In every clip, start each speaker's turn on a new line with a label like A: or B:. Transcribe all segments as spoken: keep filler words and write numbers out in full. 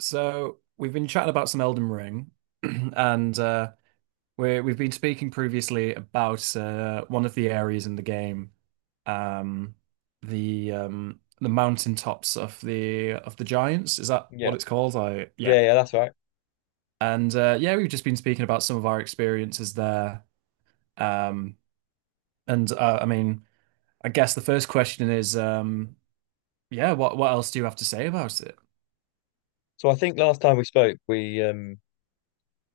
A: So we've been chatting about some Elden Ring, and uh, we we've been speaking previously about uh, one of the areas in the game, um, the um, the mountaintops of the of the giants. Is that
B: Yeah.
A: what it's called? I
B: Yeah,
A: yeah,
B: yeah, that's right.
A: and uh, Yeah, we've just been speaking about some of our experiences there. Um, and uh, I mean, I guess the first question is, um, yeah, what what else do you have to say about it?
B: So I think last time we spoke, we um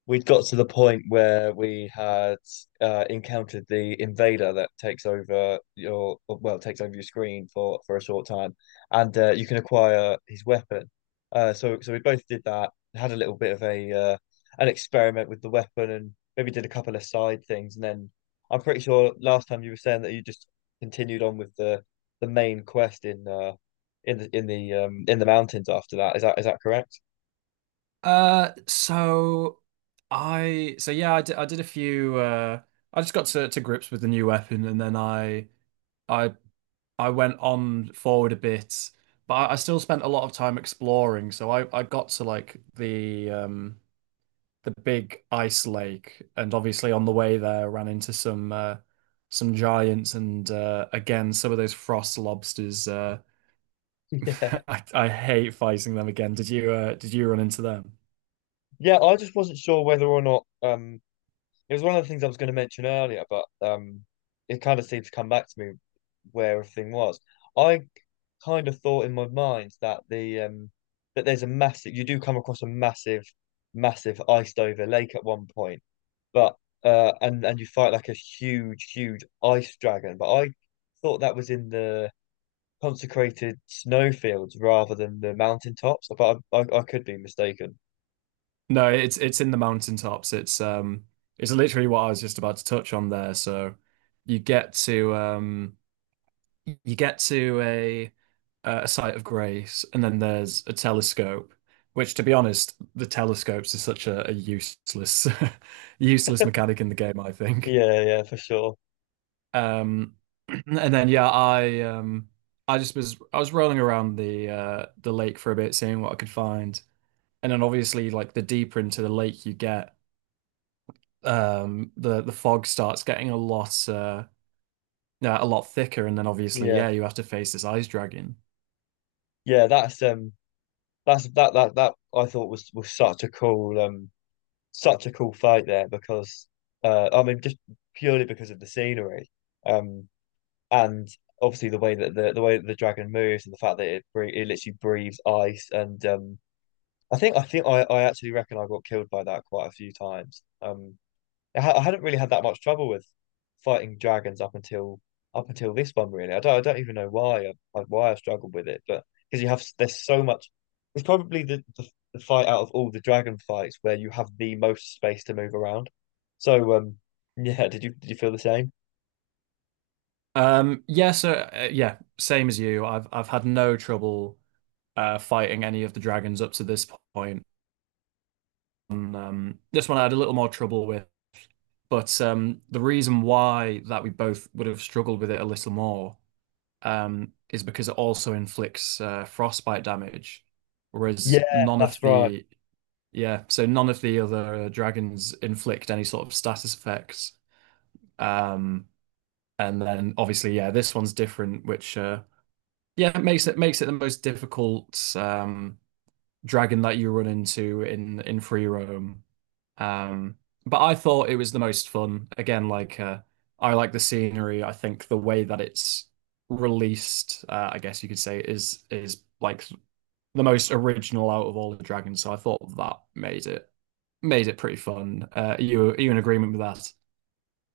B: we'd got to the point where we had uh, encountered the invader that takes over your well takes over your screen for for a short time, and uh, you can acquire his weapon. Uh, so so we both did that. Had a little bit of a uh, an experiment with the weapon, and maybe did a couple of side things, and then I'm pretty sure last time you were saying that you just continued on with the the main quest in uh in the in the um in the mountains after that. Is that is that correct?
A: Uh, so I so yeah, I did, I did a few uh I just got to, to grips with the new weapon and then I I I went on forward a bit, but I, I still spent a lot of time exploring. So I I got to like the um the big ice lake, and obviously on the way there ran into some uh some giants and uh again some of those frost lobsters uh
B: Yeah.
A: I, I hate fighting them again. Did you uh did you run into them?
B: Yeah, I just wasn't sure whether or not um It was one of the things I was going to mention earlier, but um it kind of seemed to come back to me where everything was. I kind of thought in my mind that the um that there's a massive, you do come across a massive massive iced over lake at one point, but uh and and you fight like a huge huge ice dragon, but I thought that was in the consecrated snowfields rather than the mountaintops, but I I, I could be mistaken.
A: No, it's it's in the mountaintops. It's um it's literally what I was just about to touch on there. So you get to um you get to a a site of grace, and then there's a telescope, which to be honest, the telescopes is such a, a useless useless mechanic in the game, I think.
B: Yeah, yeah, for sure.
A: Um and then yeah, I um I just was I was rolling around the uh the lake for a bit, seeing what I could find. And then obviously, like, the deeper into the lake you get, um the the fog starts getting a lot uh yeah, a lot thicker, and then obviously,
B: Yeah,
A: yeah, you have to face this ice dragon.
B: yeah, that's um that's that that that I thought was was such a cool um such a cool fight there because uh I mean just purely because of the scenery um and obviously the way that the the way that the dragon moves and the fact that it bre it literally breathes ice. And um I think I think I I actually reckon I got killed by that quite a few times. Um I, ha- I hadn't really had that much trouble with fighting dragons up until up until this one, really. I don't I don't even know why I, like, why I struggled with it, but because you have s- there's so much. It's probably the, the the fight out of all the dragon fights where you have the most space to move around. So um yeah, did you did you feel the same?
A: Um yeah so uh, yeah, same as you, I've I've had no trouble uh fighting any of the dragons up to this point. And, um this one I had a little more trouble with, but um the reason why that we both would have struggled with it a little more um is because it also inflicts uh, frostbite damage, whereas
B: Yeah,
A: none of
B: that's right.
A: the. Yeah, so none of the other uh, dragons inflict any sort of status effects. Um, and then obviously, yeah, this one's different, which uh, yeah, it makes it makes it the most difficult um, dragon that you run into in in free roam. Um, but I thought it was the most fun. Again, like, uh, I like the scenery. I think the way that it's released, uh, I guess you could say, is is like the most original out of all the dragons. So I thought that made it made it pretty fun. Uh, are you are you in agreement with that?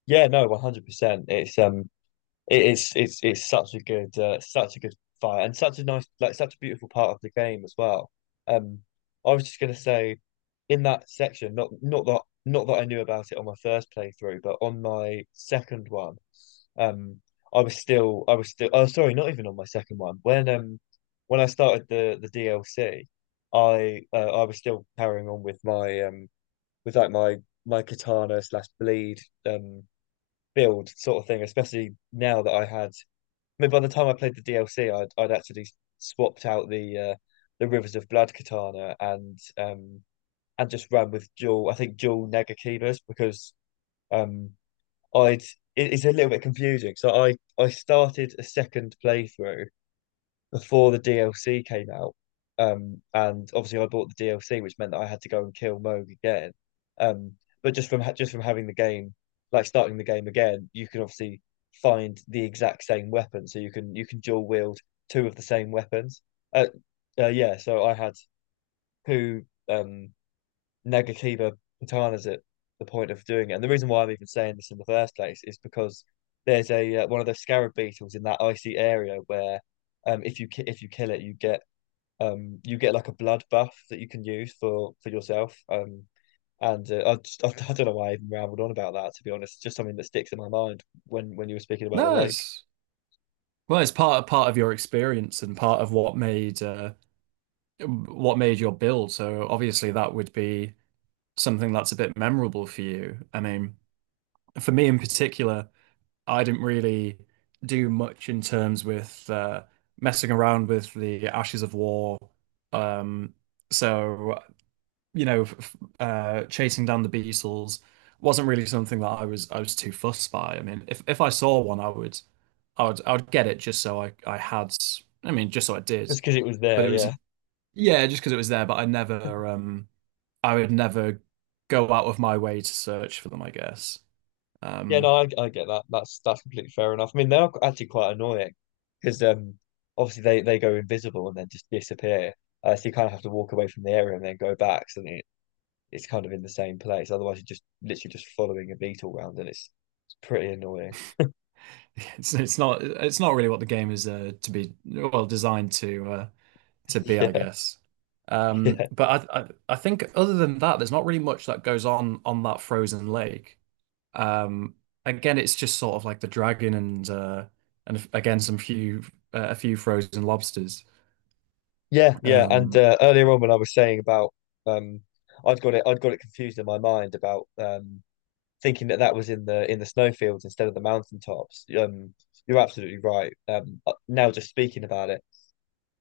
B: Yeah, no, one hundred percent. It's um It is it's it's such a good uh, such a good fight, and such a nice, like such a beautiful part of the game as well. Um, I was just gonna say, in that section, not not that not that I knew about it on my first playthrough, but on my second one, um, I was still, I was still oh sorry, not even on my second one. When um when I started the the D L C, I uh, I was still carrying on with my um with like my my katana slash bleed um build sort of thing, especially now that I had, I mean, by the time I played the D L C, I'd I'd actually swapped out the uh, the Rivers of Blood katana, and um and just ran with dual. I think dual Negakibas, because um I'd, it, it's a little bit confusing. So I I started a second playthrough before the D L C came out. Um, and obviously I bought the D L C, which meant that I had to go and kill Moog again. Um, but just from just from having the game, like starting the game again, you can obviously find the exact same weapon, so you can you can dual wield two of the same weapons. Uh, uh yeah, so I had two um Nagakiba Patana's at the point of doing it. And the reason why I'm even saying this in the first place is because there's a uh, one of those scarab beetles in that icy area where um if you ki- if you kill it, you get um you get like a blood buff that you can use for for yourself, um and uh, I, just, I I don't know why I even rambled on about that, to be honest. It's just something that sticks in my mind when when you were speaking about the
A: No,
B: lake,
A: it's well, it's part part of your experience and part of what made uh, what made your build. So obviously that would be something that's a bit memorable for you. I mean, for me in particular, I didn't really do much in terms with uh, messing around with the Ashes of War. Um, so you know, f- uh, chasing down the Beatles wasn't really something that I was I was too fussed by. I mean, if if I saw one, I would, I would, I would get it just so I I had, I mean, just so I did.
B: just because it was
A: But
B: there.
A: it was
B: Yeah.
A: yeah, just because it was there. But I never, um, I would never go out of my way to search for them, I guess.
B: Yeah,
A: Um,
B: no, I, I get that. That's that's completely fair enough. I mean, they are actually quite annoying because um, obviously they they go invisible and then just disappear. Uh, so you kind of have to walk away from the area and then go back. So then it, it's kind of in the same place. Otherwise, you're just literally just following a beetle round, and it's, it's pretty annoying.
A: it's it's not it's not really what the game is uh, to be well designed to uh, to be, I guess.
B: Yeah,
A: Um,
B: yeah,
A: but I, I I think other than that, there's not really much that goes on on that frozen lake. Um, again, it's just sort of like the dragon and uh, and again some few uh, a few frozen lobsters.
B: yeah, yeah. And
A: Um,
B: uh, earlier on, when I was saying about um, I'd got it, I'd got it confused in my mind about um thinking that that was in the in the snowfields instead of the mountaintops. Um, you're absolutely right. Um, uh, now just speaking about it,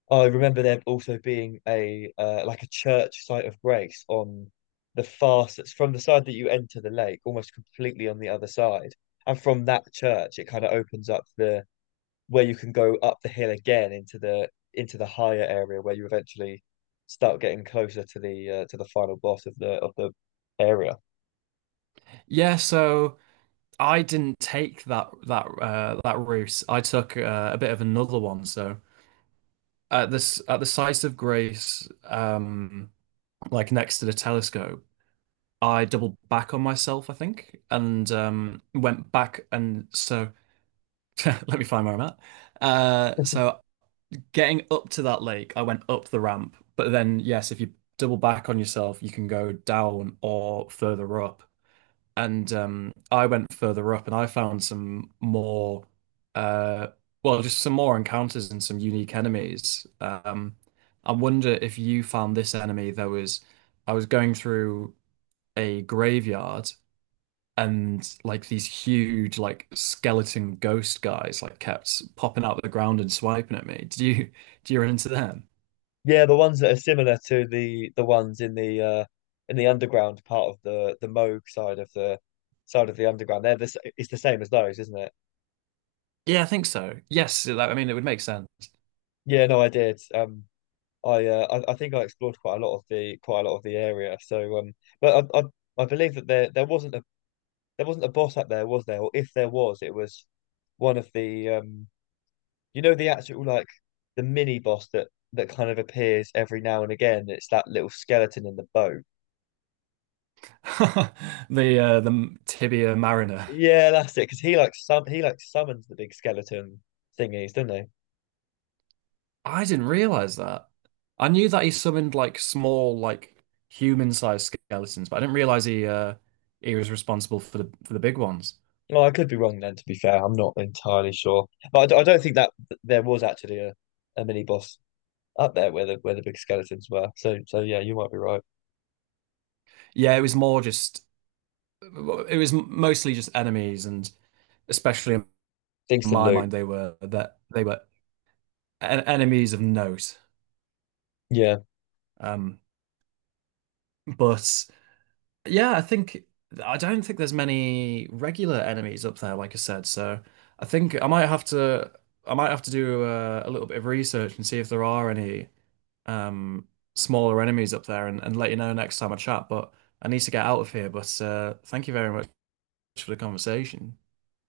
B: I remember there also being a uh, like a church site of grace on the far, That's from the side that you enter the lake, almost completely on the other side, and from that church it kind of opens up the, where you can go up the hill again into the, into the higher area where you eventually start getting closer to the uh, to the final boss of the of the area.
A: yeah, so I didn't take that that uh, that route. I took uh, a bit of another one. So at this at the site of Grace, um, like next to the telescope, I doubled back on myself, I think, and um, went back. And so let me find where I'm at. Uh, so getting up to that lake, I went up the ramp. But then, yes, if you double back on yourself, you can go down or further up. And um, I went further up and I found some more, uh, well, just some more encounters and some unique enemies. Um, I wonder if you found this enemy. There was, I was going through a graveyard, and like these huge like skeleton ghost guys like kept popping out of the ground and swiping at me. Did you Do you run into them?
B: Yeah, the ones that are similar to the the ones in the uh in the underground part of the the Moog side of the, side of the underground. They're the s- it's the same as those, isn't it?
A: Yeah, I think so. Yes, that, I mean it would make sense.
B: Yeah, no, I did. Um, I uh, I, I think I explored quite a lot of the, quite a lot of the area. So um, but I I, I believe that there there wasn't a, there wasn't a boss up there, was there? Or if there was, it was one of the um you know, the actual, like, the mini boss that, that kind of appears every now and again. It's that little skeleton in the boat.
A: The uh, the tibia mariner.
B: Yeah, that's it. Because he, like, sum he like summons the big skeleton thingies, don't they?
A: I didn't realize that. I knew that he summoned like small like human-sized skeletons, but I didn't realize he uh he was responsible for the for the big ones.
B: Well, I could be wrong then. To be fair, I'm not entirely sure, but I, d- I don't think that th- there was actually a, a mini boss up there where the, where the big skeletons were. So so yeah, you might be right.
A: Yeah, it was more just it was mostly just enemies and especially
B: Things to
A: my
B: loot.
A: mind they were that they were en- enemies of note.
B: Yeah,
A: Um, but yeah, I think I don't think there's many regular enemies up there, like I said. So I think I might have to I might have to do a, a little bit of research and see if there are any um smaller enemies up there, and, and let you know next time I chat. But I need to get out of here. But uh, thank you very much for the conversation.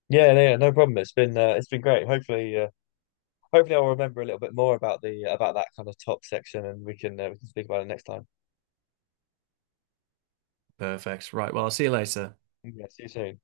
B: yeah, no, yeah. No problem. It's been uh, it's been great. Hopefully, uh, hopefully I'll remember a little bit more about the, about that kind of top section, and we can uh, we can speak about it next time.
A: Perfect. Right. Well, I'll see you later.
B: Yeah, see you soon.